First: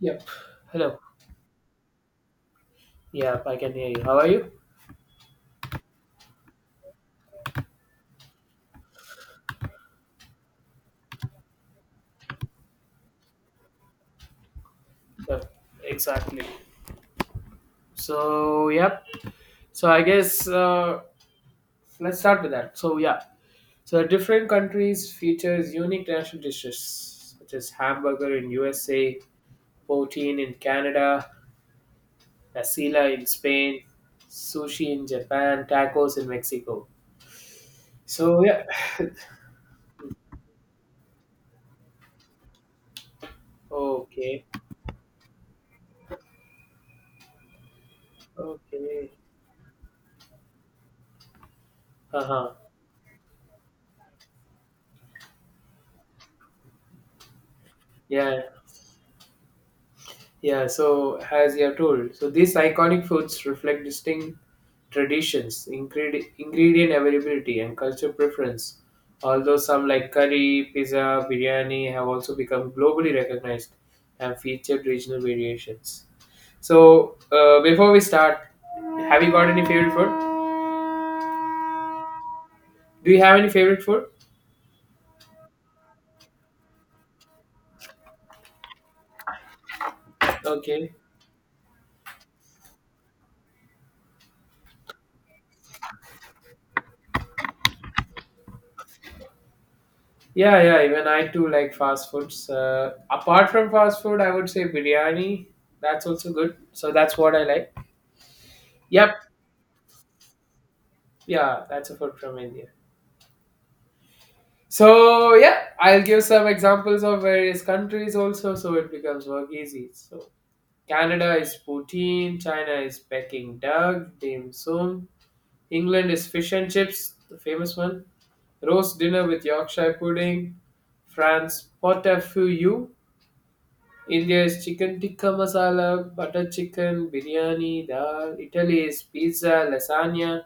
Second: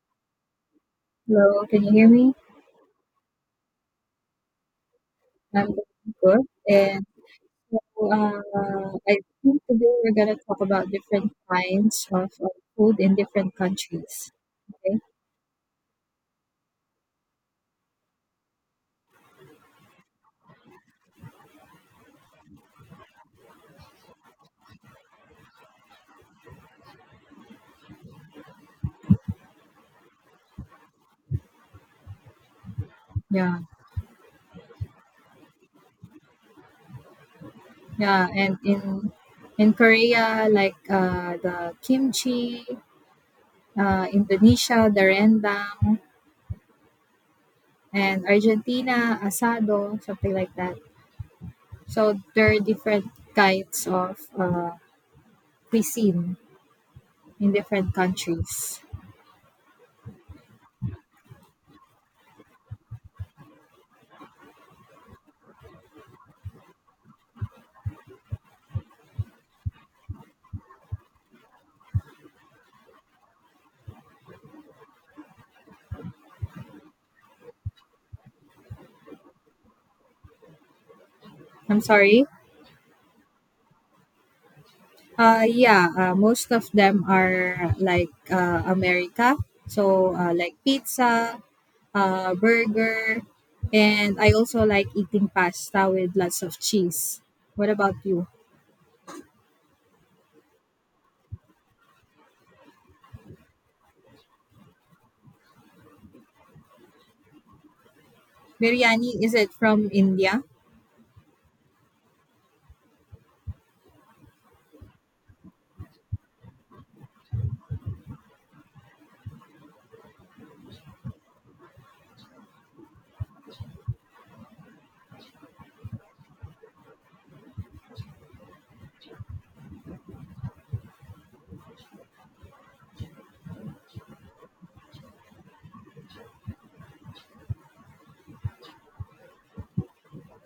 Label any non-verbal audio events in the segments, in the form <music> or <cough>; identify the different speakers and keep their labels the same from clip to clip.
Speaker 1: Yep. Hello.
Speaker 2: Hello, can you hear me?
Speaker 1: Yep, I can hear you. How are you?
Speaker 2: I'm doing good. And so, I think today we're gonna talk about different kinds of food in different countries. Okay?
Speaker 1: Yep. Exactly. So, yep. I guess let's start with that. Different countries features unique national dishes such as hamburger in USA, poutine in Canada, asila in
Speaker 2: Yeah,
Speaker 1: Spain, sushi in Japan, tacos in Mexico.
Speaker 2: yeah.
Speaker 1: So,
Speaker 2: And
Speaker 1: yeah. <laughs>
Speaker 2: in Korea, like the kimchi,
Speaker 1: Okay.
Speaker 2: Indonesia, the rendang, and
Speaker 1: Okay.
Speaker 2: Argentina, asado, something like that. So
Speaker 1: Uh
Speaker 2: there
Speaker 1: huh.
Speaker 2: are different kinds of cuisine in different
Speaker 1: Yeah.
Speaker 2: countries.
Speaker 1: Yeah, so as you have told, so these iconic foods reflect distinct traditions, ingredient availability, and culture preference. Although some like curry, pizza, biryani have also become globally recognized and featured regional variations. So, before we start, have you got any favorite food?
Speaker 2: I'm sorry.
Speaker 1: Do you have any favorite food?
Speaker 2: Yeah, most of them are like America. So, like
Speaker 1: Okay.
Speaker 2: pizza, burger, and I also like eating pasta with lots of cheese. What about you?
Speaker 1: Yeah, yeah, even I too like fast foods. Apart from fast food, I would say biryani. That's also good. So, that's what I like. Yep.
Speaker 2: Biryani, is it from India?
Speaker 1: Yeah, that's a food from India. So yeah, I'll give some examples of various countries also, so it becomes work easy. So Canada is poutine, China is Peking duck, dim sum. England is fish and chips, the famous one. Roast dinner with Yorkshire pudding. France pot au feu. India is chicken tikka masala, butter chicken, biryani, dal. Italy is pizza, lasagna.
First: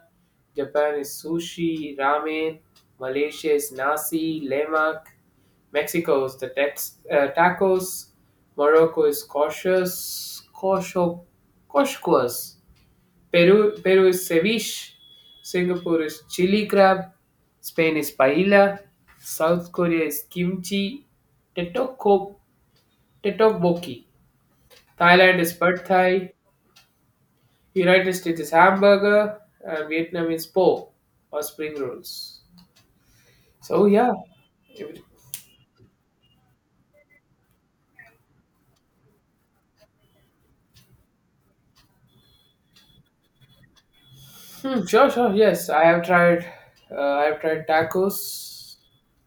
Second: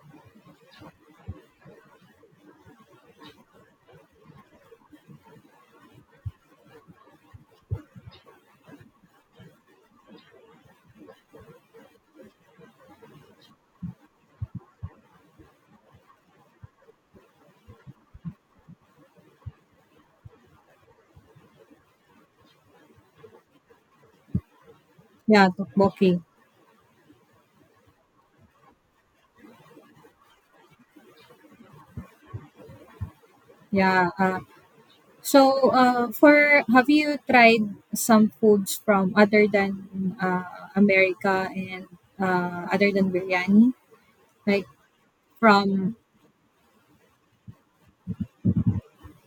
Speaker 1: Japan is sushi, ramen. Malaysia is nasi, lemak. Mexico is the tacos. Morocco is koshas, kosho, koshkwas. Peru is ceviche. Singapore is chili crab. Spain is paella. South Korea is kimchi. Tetokboki. Thailand
Speaker 2: Yeah,
Speaker 1: is pad
Speaker 2: tteokbokki.
Speaker 1: thai, United States is hamburger, and Vietnam is po or spring rolls. So
Speaker 2: Yeah.
Speaker 1: yeah, if it-
Speaker 2: For have you tried some foods from other than America and other than biryani? Like
Speaker 1: sure. Yes, I
Speaker 2: from
Speaker 1: have tried. I have tried tacos.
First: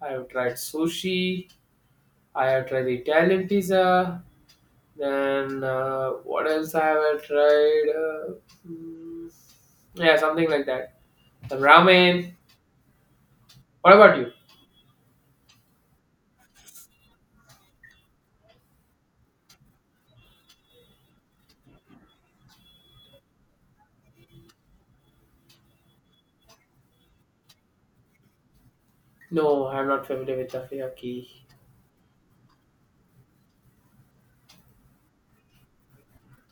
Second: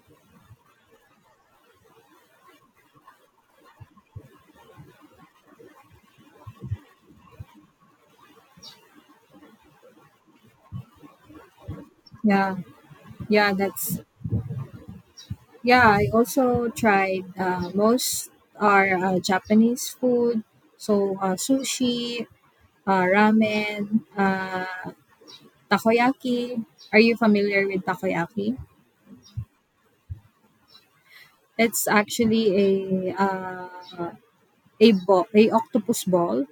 Speaker 1: I have tried sushi. I have tried the Italian pizza. Then what else I have I tried? Mm, yeah, something like that. Some ramen.
Speaker 2: yeah, yeah,
Speaker 1: What
Speaker 2: that's
Speaker 1: about you?
Speaker 2: yeah, I also tried most are Japanese food, so sushi, ramen, takoyaki. Are you familiar with takoyaki?
Speaker 1: No, I'm not familiar with takoyaki.
Speaker 2: It's actually a ball, a octopus ball.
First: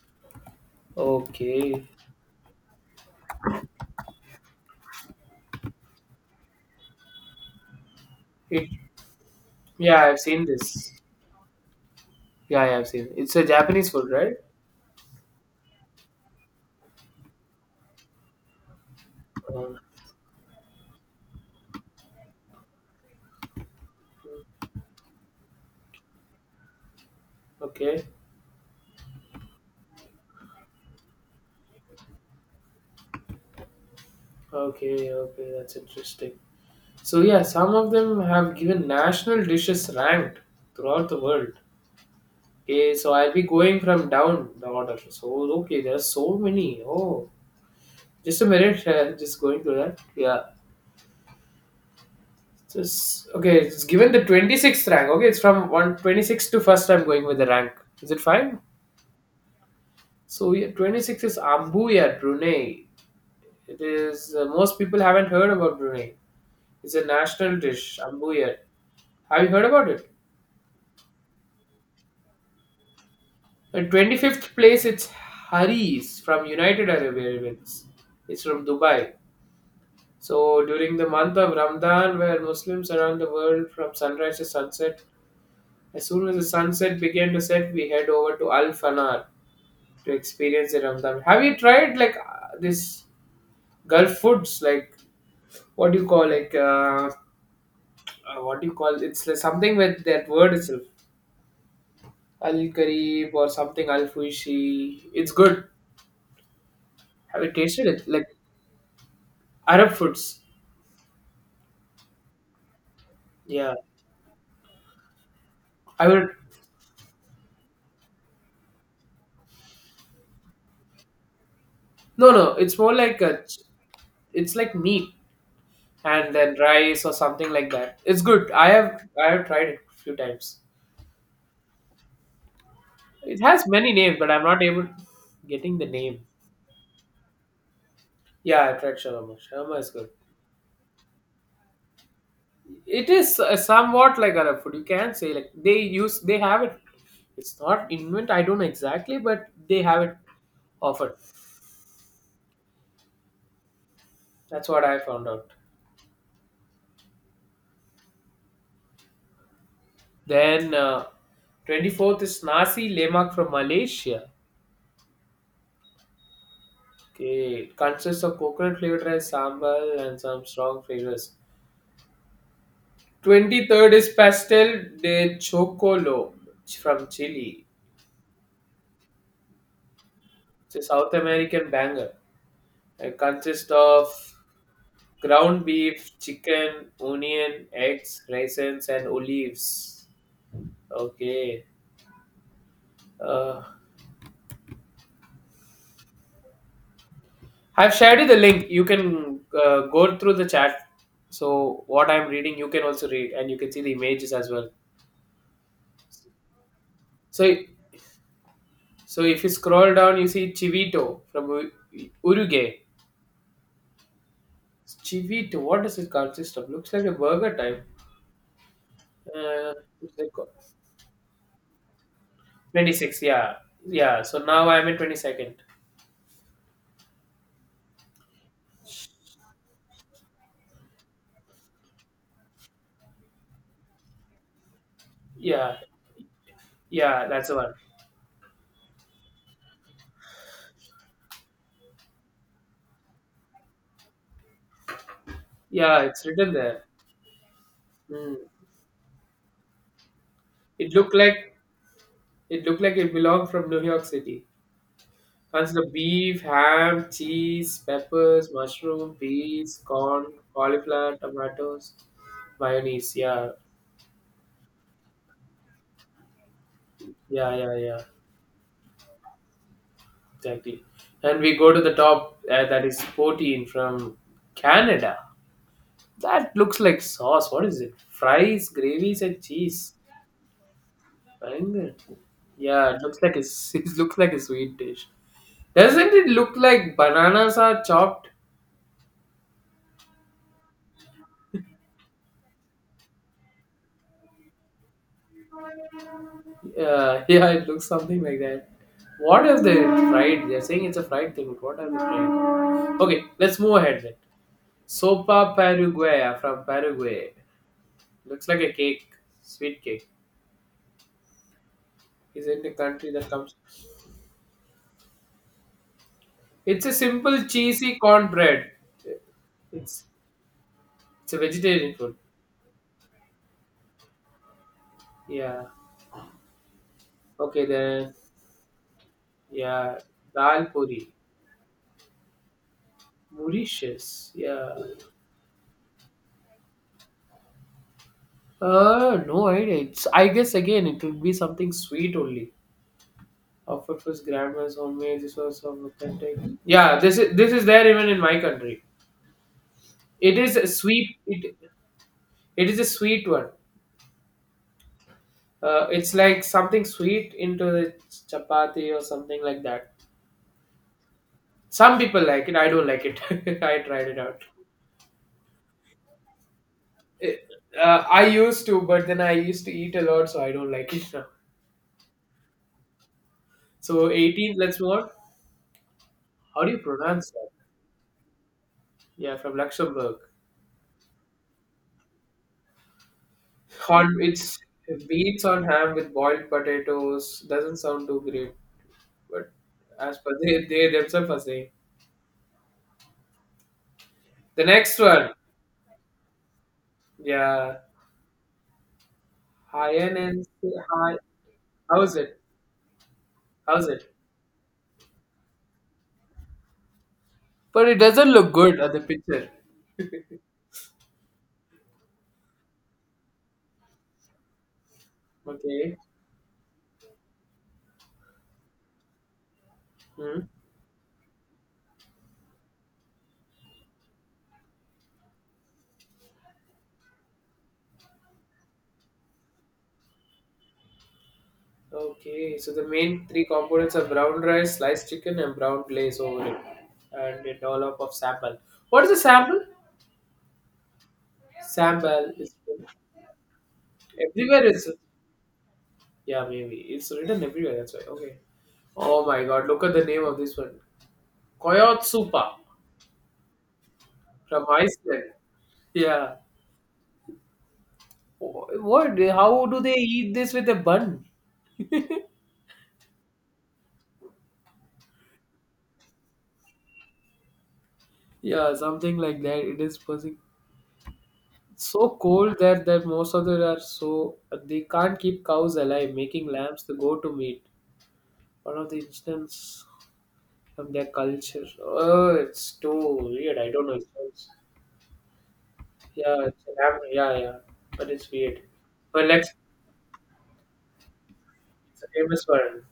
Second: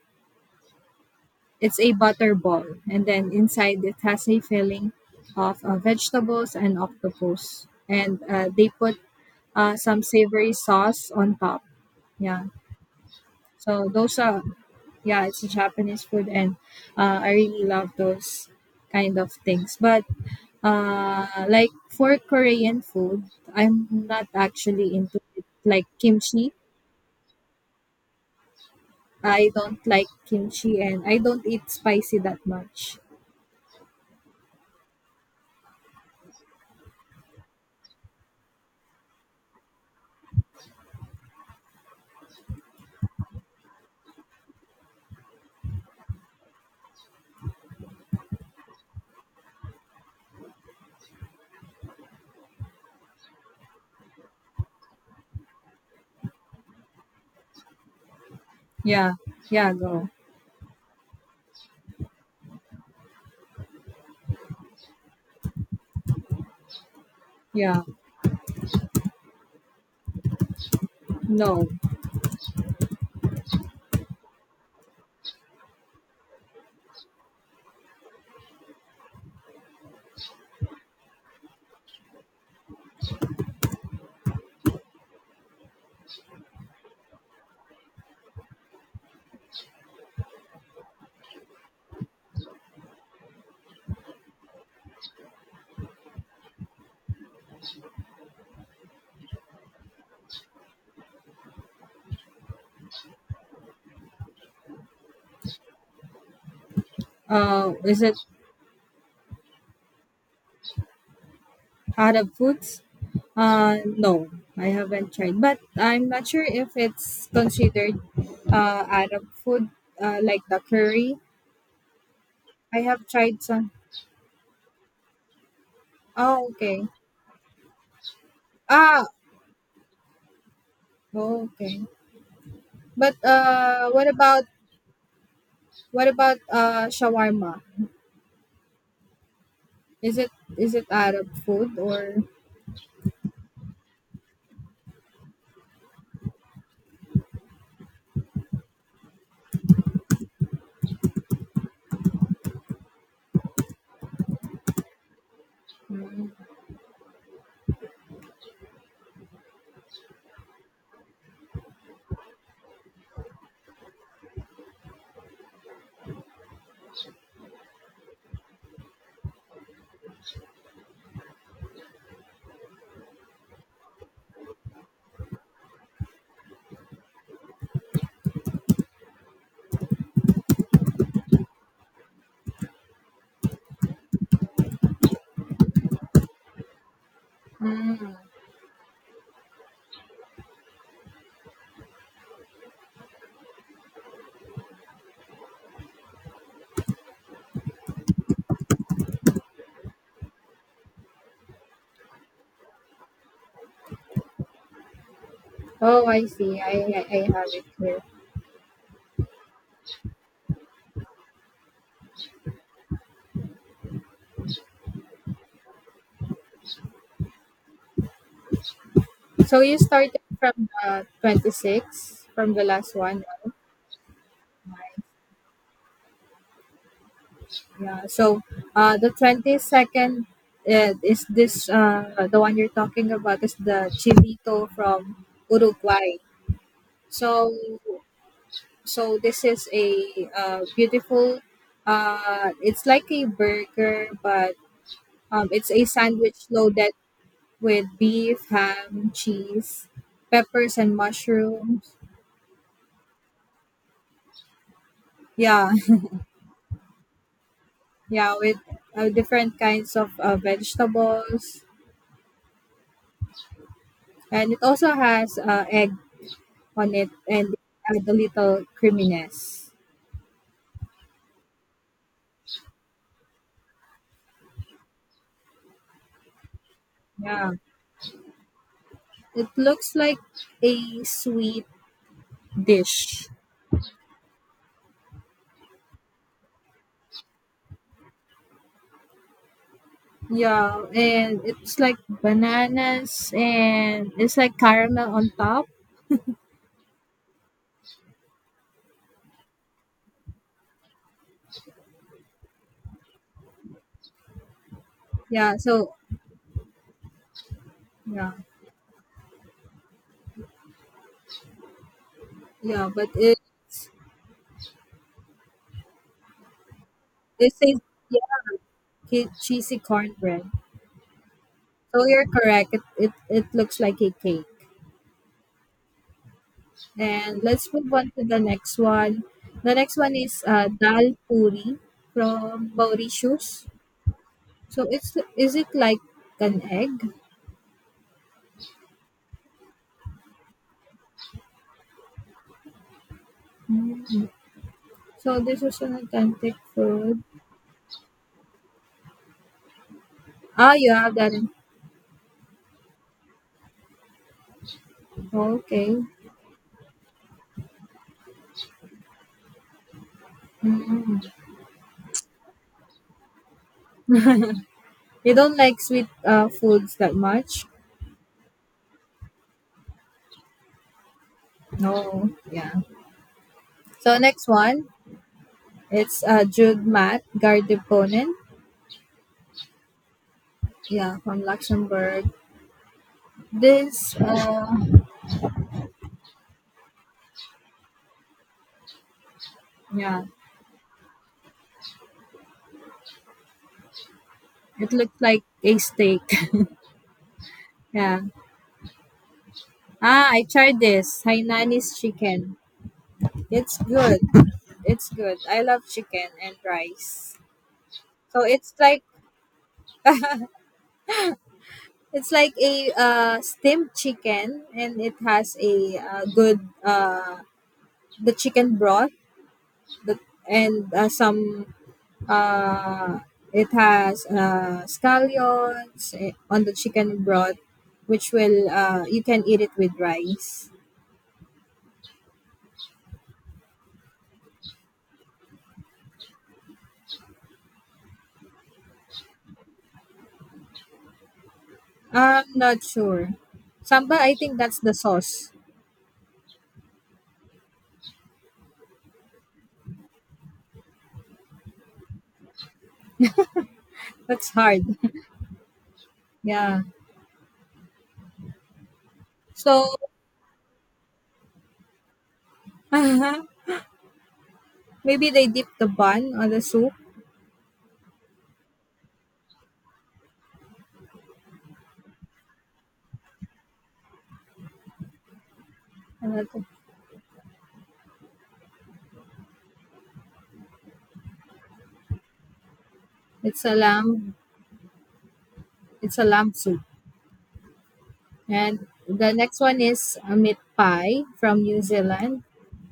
Speaker 2: It's
Speaker 1: Okay.
Speaker 2: a butter ball, and then inside it has a filling of vegetables and octopus, and they
Speaker 1: It.
Speaker 2: put some
Speaker 1: Yeah, I've seen
Speaker 2: savory
Speaker 1: this.
Speaker 2: sauce on top. Yeah.
Speaker 1: Yeah, yeah, I've seen. It. It's a
Speaker 2: So
Speaker 1: Japanese food,
Speaker 2: those
Speaker 1: right?
Speaker 2: are, yeah, it's Japanese food, and I really love those kind of things.
Speaker 1: Um,
Speaker 2: But like for Korean food, I'm not actually into it. Like kimchi,
Speaker 1: okay,
Speaker 2: I don't like kimchi, and I don't eat spicy that much.
Speaker 1: okay, okay. That's interesting. So yeah, some of them have given national dishes ranked throughout the world. Okay, so I'll be going from down the order. So okay, there are so many. Oh, just a minute. Just going through that. Yeah. Just okay. It's given the 26th rank. Okay, it's from 126 to first. I'm going with the rank. Is it fine?
Speaker 2: Yeah, yeah, go.
Speaker 1: So yeah, 26 is Ambuya, Brunei. It is most people haven't heard about Brunei. It's a national
Speaker 2: Yeah,
Speaker 1: dish, ambuyar. Have you heard about it?
Speaker 2: no.
Speaker 1: In 25th place, it's Haris from United Arab Emirates. It's from Dubai. So during the month of Ramadan, where Muslims around the world from sunrise to sunset, as soon as the sunset began to set, we head over to Al Fanar to experience the Ramadan. Have you tried like this Gulf foods, like what do you call like? What do you call it's like something with that word itself al kareeb or something al fuishi it's good have you tasted
Speaker 2: Is
Speaker 1: it
Speaker 2: it
Speaker 1: like arab foods
Speaker 2: Arab foods?
Speaker 1: yeah
Speaker 2: No, I haven't tried, but I'm
Speaker 1: I
Speaker 2: not
Speaker 1: would
Speaker 2: sure if it's considered Arab food, like the curry.
Speaker 1: no no it's
Speaker 2: I
Speaker 1: more
Speaker 2: have
Speaker 1: like
Speaker 2: tried
Speaker 1: a,
Speaker 2: some.
Speaker 1: it's like meat and
Speaker 2: Oh,
Speaker 1: then
Speaker 2: okay.
Speaker 1: rice or something like that it's good i
Speaker 2: Ah,
Speaker 1: have I have tried it a few times
Speaker 2: oh, okay. But
Speaker 1: it has many names but I'm not able getting the
Speaker 2: what
Speaker 1: name
Speaker 2: about shawarma?
Speaker 1: yeah I tried shawarma shawarma is good.
Speaker 2: Is it Arab food or?
Speaker 1: It is somewhat like Arab food. You can say like they have it. It's not invent. I don't know exactly, but they have it often. That's what I found out.
Speaker 2: Mm,
Speaker 1: Then 24th is nasi lemak from Malaysia. Okay, it consists of coconut flavored rice, sambal, and some strong flavors. 23rd is pastel de chocolo from Chile. It's a South American banger. It consists of ground beef, chicken, onion,
Speaker 2: mm.
Speaker 1: eggs, raisins, and olives. Okay. Uh, I've shared you the link. You can go through the chat. So what I'm reading, you can also read, and you can see the images as well.
Speaker 2: Oh, I see. I
Speaker 1: So,
Speaker 2: have it here.
Speaker 1: so if you scroll down, you see Chivito from U- Uruguay. Chivito, what does it consist of? Looks like a burger type.
Speaker 2: So
Speaker 1: Uh,
Speaker 2: you
Speaker 1: looks
Speaker 2: started
Speaker 1: like
Speaker 2: from the 26 from the last one,
Speaker 1: 26,
Speaker 2: right?
Speaker 1: yeah. Yeah, so now I'm in 22nd.
Speaker 2: Yeah. The 22nd is this the one you're talking about is the chilito from
Speaker 1: Yeah,
Speaker 2: Uruguay.
Speaker 1: yeah, that's
Speaker 2: So,
Speaker 1: the one.
Speaker 2: so this is a beautiful. It's like a burger, but it's a
Speaker 1: Yeah, it's
Speaker 2: sandwich
Speaker 1: written there.
Speaker 2: loaded with
Speaker 1: Hmm.
Speaker 2: beef, ham, cheese, peppers,
Speaker 1: It
Speaker 2: and
Speaker 1: looked like
Speaker 2: mushrooms.
Speaker 1: it looked like it belonged from New York City.
Speaker 2: Yeah,
Speaker 1: Consists the beef, ham, cheese,
Speaker 2: <laughs> yeah,
Speaker 1: peppers,
Speaker 2: with
Speaker 1: mushroom,
Speaker 2: different
Speaker 1: peas,
Speaker 2: kinds of
Speaker 1: corn, cauliflower,
Speaker 2: vegetables,
Speaker 1: tomatoes, mayonnaise. Yeah,
Speaker 2: and it also has egg on it
Speaker 1: yeah,
Speaker 2: and
Speaker 1: yeah, yeah.
Speaker 2: add a little creaminess.
Speaker 1: Exactly. And we go to the top. That is poutine from Canada. That looks like
Speaker 2: Yeah,
Speaker 1: sauce. What is it? Fries, gravies, and
Speaker 2: it looks
Speaker 1: cheese.
Speaker 2: like a sweet
Speaker 1: Bangan. Yeah, it looks
Speaker 2: dish.
Speaker 1: like a s- <laughs> it looks like a sweet dish. Doesn't it look like bananas are chopped?
Speaker 2: Yeah, and it's like bananas and it's like caramel on top.
Speaker 1: <laughs> Yeah, it looks something like that. What if they fried? They're saying it's a fried thing, but what are they fried? Okay, let's move ahead then.
Speaker 2: Yeah,
Speaker 1: Sopa
Speaker 2: so
Speaker 1: Paraguaya from Paraguay.
Speaker 2: yeah,
Speaker 1: Looks like a cake, sweet cake. Is in the
Speaker 2: yeah, but
Speaker 1: country that
Speaker 2: it
Speaker 1: comes. It's a simple
Speaker 2: it says
Speaker 1: cheesy
Speaker 2: yeah,
Speaker 1: cornbread.
Speaker 2: cheesy
Speaker 1: It's
Speaker 2: cornbread.
Speaker 1: it's a vegetarian
Speaker 2: So
Speaker 1: food.
Speaker 2: you're correct. It looks like a cake.
Speaker 1: Yeah.
Speaker 2: And
Speaker 1: Okay
Speaker 2: let's move on
Speaker 1: then.
Speaker 2: to the next one. The next
Speaker 1: Yeah,
Speaker 2: one is
Speaker 1: Dal Puri,
Speaker 2: dal puri from Mauritius.
Speaker 1: Mauritius. Yeah.
Speaker 2: So it's is it like an egg?
Speaker 1: No idea. It's, I guess again it would be something sweet only. Of it was
Speaker 2: Mm.
Speaker 1: grandma's homemade. This
Speaker 2: So
Speaker 1: was
Speaker 2: this is
Speaker 1: some
Speaker 2: an
Speaker 1: authentic.
Speaker 2: authentic
Speaker 1: Yeah,
Speaker 2: food.
Speaker 1: this is there even in my country. It is a
Speaker 2: Ah, you have
Speaker 1: sweet.
Speaker 2: that in
Speaker 1: It it is a sweet one.
Speaker 2: okay.
Speaker 1: It's like something sweet into the chapati or something like that.
Speaker 2: Mm.
Speaker 1: Some people like it. I don't like it. <laughs> I tried it out.
Speaker 2: You don't like sweet foods that
Speaker 1: It,
Speaker 2: much?
Speaker 1: I used to, but then I used to eat a lot, so I don't like it now.
Speaker 2: No, yeah.
Speaker 1: So
Speaker 2: So next
Speaker 1: 18, let's
Speaker 2: one,
Speaker 1: move on.
Speaker 2: it's
Speaker 1: How do you
Speaker 2: Jude Matt
Speaker 1: pronounce that?
Speaker 2: Gardeponen.
Speaker 1: Yeah, from Luxembourg.
Speaker 2: Yeah, from Luxembourg. This,
Speaker 1: Hon, it's
Speaker 2: uh,
Speaker 1: beans on ham with boiled potatoes. Doesn't sound too great, but as
Speaker 2: yeah,
Speaker 1: per they themselves are saying. The
Speaker 2: it
Speaker 1: next
Speaker 2: looked
Speaker 1: one,
Speaker 2: like a steak.
Speaker 1: yeah,
Speaker 2: <laughs> yeah.
Speaker 1: Hyen
Speaker 2: Ah, I
Speaker 1: and
Speaker 2: tried
Speaker 1: Hi.
Speaker 2: this Hainanese
Speaker 1: How's it?
Speaker 2: chicken. It's
Speaker 1: How's it?
Speaker 2: good. It's good. I love chicken and rice.
Speaker 1: But it doesn't
Speaker 2: So
Speaker 1: look good at the picture.
Speaker 2: it's like a steamed chicken, and it has
Speaker 1: Okay.
Speaker 2: a good the chicken broth, the,
Speaker 1: Hmm.
Speaker 2: and some uh, it has scallions on the chicken broth, which will you can eat it with rice.
Speaker 1: Okay. So the main three components are brown rice, sliced chicken, and brown glaze over it, and a dollop of sambal. What is a sambal? Sam Bell
Speaker 2: I'm
Speaker 1: is
Speaker 2: not sure. Samba, I think
Speaker 1: everywhere.
Speaker 2: that's
Speaker 1: It's
Speaker 2: the sauce.
Speaker 1: yeah, maybe it's written everywhere. That's why. Okay. Oh my God! Look at the name of this one, Koyotsupa
Speaker 2: That's
Speaker 1: from
Speaker 2: hard. <laughs>
Speaker 1: Iceland. Yeah.
Speaker 2: Yeah.
Speaker 1: Wh- What? How do
Speaker 2: So
Speaker 1: they eat this with a bun?
Speaker 2: <laughs> maybe they dip the bun or the soup.
Speaker 1: Yeah, something like that. It is causing so cold that most of them are so they can't keep cows alive, making
Speaker 2: Another-
Speaker 1: lambs the go-to meat. One of the instance from their culture. Oh, it's too weird.
Speaker 2: it's
Speaker 1: I
Speaker 2: a
Speaker 1: don't know.
Speaker 2: lamb. It's a
Speaker 1: Yeah,
Speaker 2: lamb
Speaker 1: it's an
Speaker 2: soup.
Speaker 1: app. Yeah, yeah, but it's weird.
Speaker 2: And
Speaker 1: But
Speaker 2: the
Speaker 1: next,
Speaker 2: next one is a meat pie from New
Speaker 1: it's a
Speaker 2: Zealand.
Speaker 1: famous one.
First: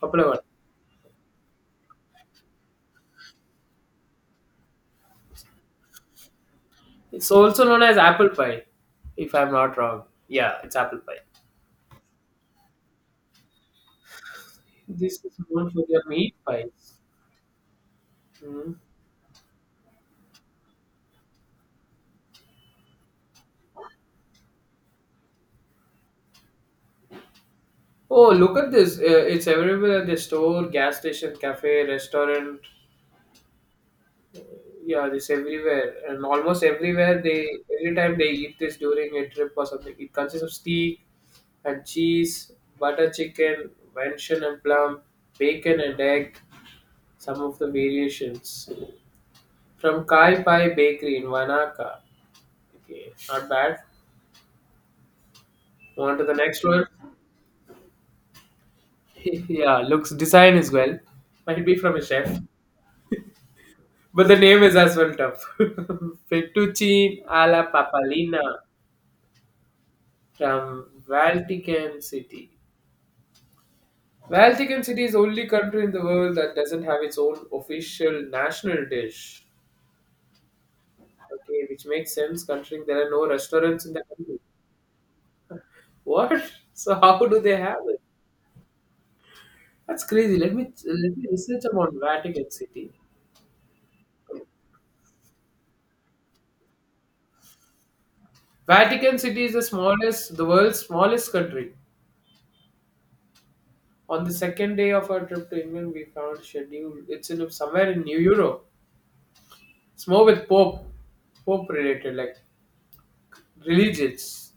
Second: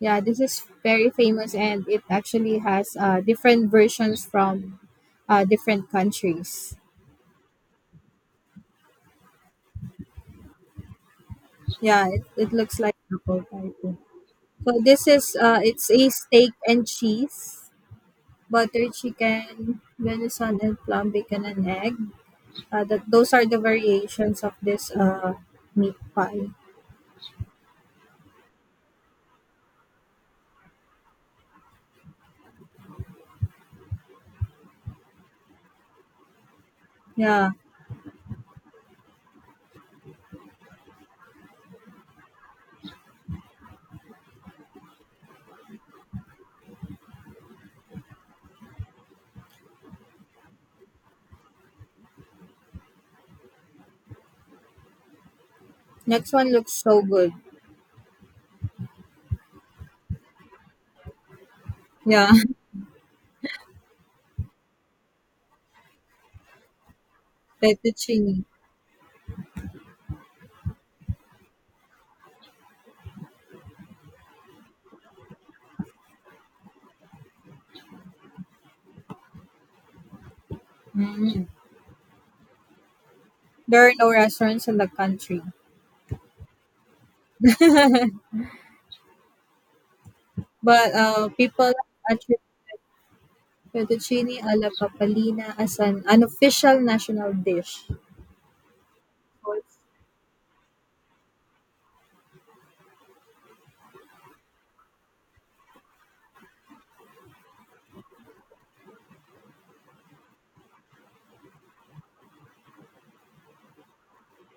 Speaker 2: Yeah,
Speaker 1: Popular one.
Speaker 2: this is very famous, and it actually has different versions from different countries.
Speaker 1: It's also known as apple pie, if I'm not wrong. Yeah, it's apple pie.
Speaker 2: Yeah, it looks like apple pie too. So this
Speaker 1: This
Speaker 2: is
Speaker 1: is known for
Speaker 2: it's
Speaker 1: their
Speaker 2: a
Speaker 1: meat
Speaker 2: steak and
Speaker 1: pies.
Speaker 2: cheese,
Speaker 1: Mhm.
Speaker 2: butter chicken, venison and plum bacon and egg. That those are the variations of this meat pie.
Speaker 1: Oh, look at this! It's available at the store, gas station, cafe, restaurant. Yeah, this everywhere and almost everywhere they
Speaker 2: Yeah.
Speaker 1: every time they eat this during a trip or something. It consists of steak and cheese, butter chicken, venison and plum, bacon and egg. Some of the variations from Kai Pai Bakery in Wanaka. Okay, not bad. On to
Speaker 2: Next
Speaker 1: the
Speaker 2: one
Speaker 1: next
Speaker 2: looks
Speaker 1: one.
Speaker 2: so good.
Speaker 1: <laughs> yeah, looks design is well. Might be from a
Speaker 2: Yeah,
Speaker 1: chef, but the name is as well tough. <laughs> Fettuccine
Speaker 2: <laughs>
Speaker 1: alla papalina.
Speaker 2: fettuccine.
Speaker 1: From Vatican City. Vatican City is the only country in the world that doesn't have its own official national dish. Okay, which makes sense considering there are no
Speaker 2: There
Speaker 1: restaurants
Speaker 2: are
Speaker 1: in the
Speaker 2: no
Speaker 1: country.
Speaker 2: restaurants in the country,
Speaker 1: What? <laughs> So how do they have it? That's crazy. Let me
Speaker 2: but
Speaker 1: let me research
Speaker 2: people
Speaker 1: about
Speaker 2: attribute
Speaker 1: Vatican City.
Speaker 2: fettuccine alla papalina as an unofficial national dish.
Speaker 1: Vatican City is the smallest, the world's smallest country. On the second day of our trip to England, we found schedule. It's in somewhere in New Europe. It's more with Pope related, like religions.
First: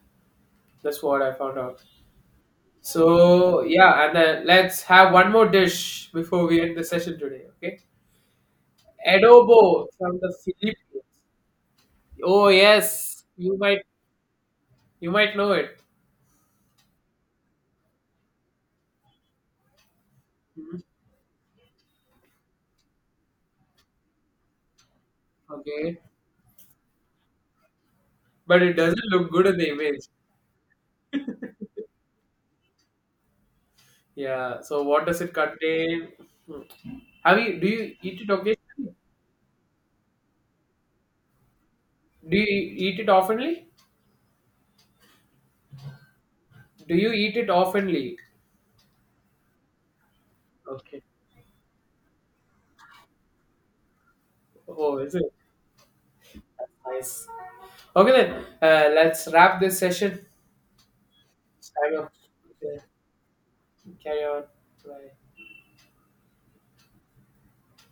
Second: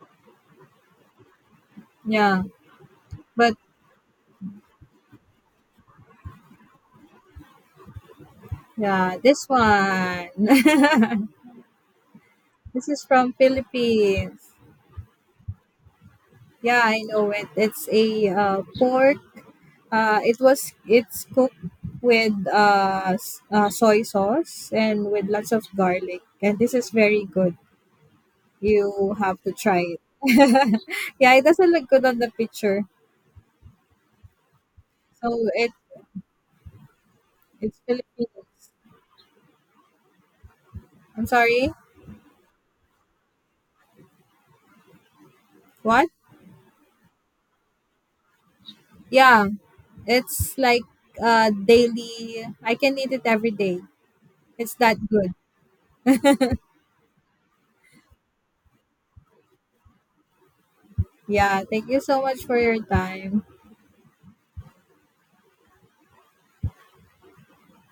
Speaker 1: That's what I found out.
Speaker 2: Yeah, but
Speaker 1: So yeah, and then let's have one more dish before we end the session today. Okay,
Speaker 2: yeah, this
Speaker 1: adobo from the Philippines.
Speaker 2: one. <laughs>
Speaker 1: Oh
Speaker 2: this is
Speaker 1: yes,
Speaker 2: from Philippines.
Speaker 1: you might know it.
Speaker 2: Yeah, I know it. It's a pork.
Speaker 1: Mhm.
Speaker 2: It's cooked with soy sauce and with lots of
Speaker 1: Okay,
Speaker 2: garlic, and this is very good.
Speaker 1: but it doesn't
Speaker 2: You
Speaker 1: look
Speaker 2: have
Speaker 1: good
Speaker 2: to
Speaker 1: in the
Speaker 2: try
Speaker 1: image.
Speaker 2: it. <laughs> yeah, it doesn't look good on the picture.
Speaker 1: Yeah. So what does it
Speaker 2: So it
Speaker 1: contain? Hmm. Have you do
Speaker 2: it's
Speaker 1: you eat it
Speaker 2: Philippines.
Speaker 1: occasionally?
Speaker 2: I'm sorry.
Speaker 1: Do you eat it oftenly?
Speaker 2: What?
Speaker 1: Do you eat it oftenly?
Speaker 2: Yeah, it's like
Speaker 1: Okay.
Speaker 2: daily. I can eat it every day. It's
Speaker 1: Oh,
Speaker 2: that
Speaker 1: is it?
Speaker 2: good.
Speaker 1: That's nice. Okay then, let's wrap this session.
Speaker 2: Yeah.
Speaker 1: It's
Speaker 2: Thank
Speaker 1: time
Speaker 2: you
Speaker 1: of-
Speaker 2: so much for your
Speaker 1: okay,
Speaker 2: time.
Speaker 1: carry on. Bye.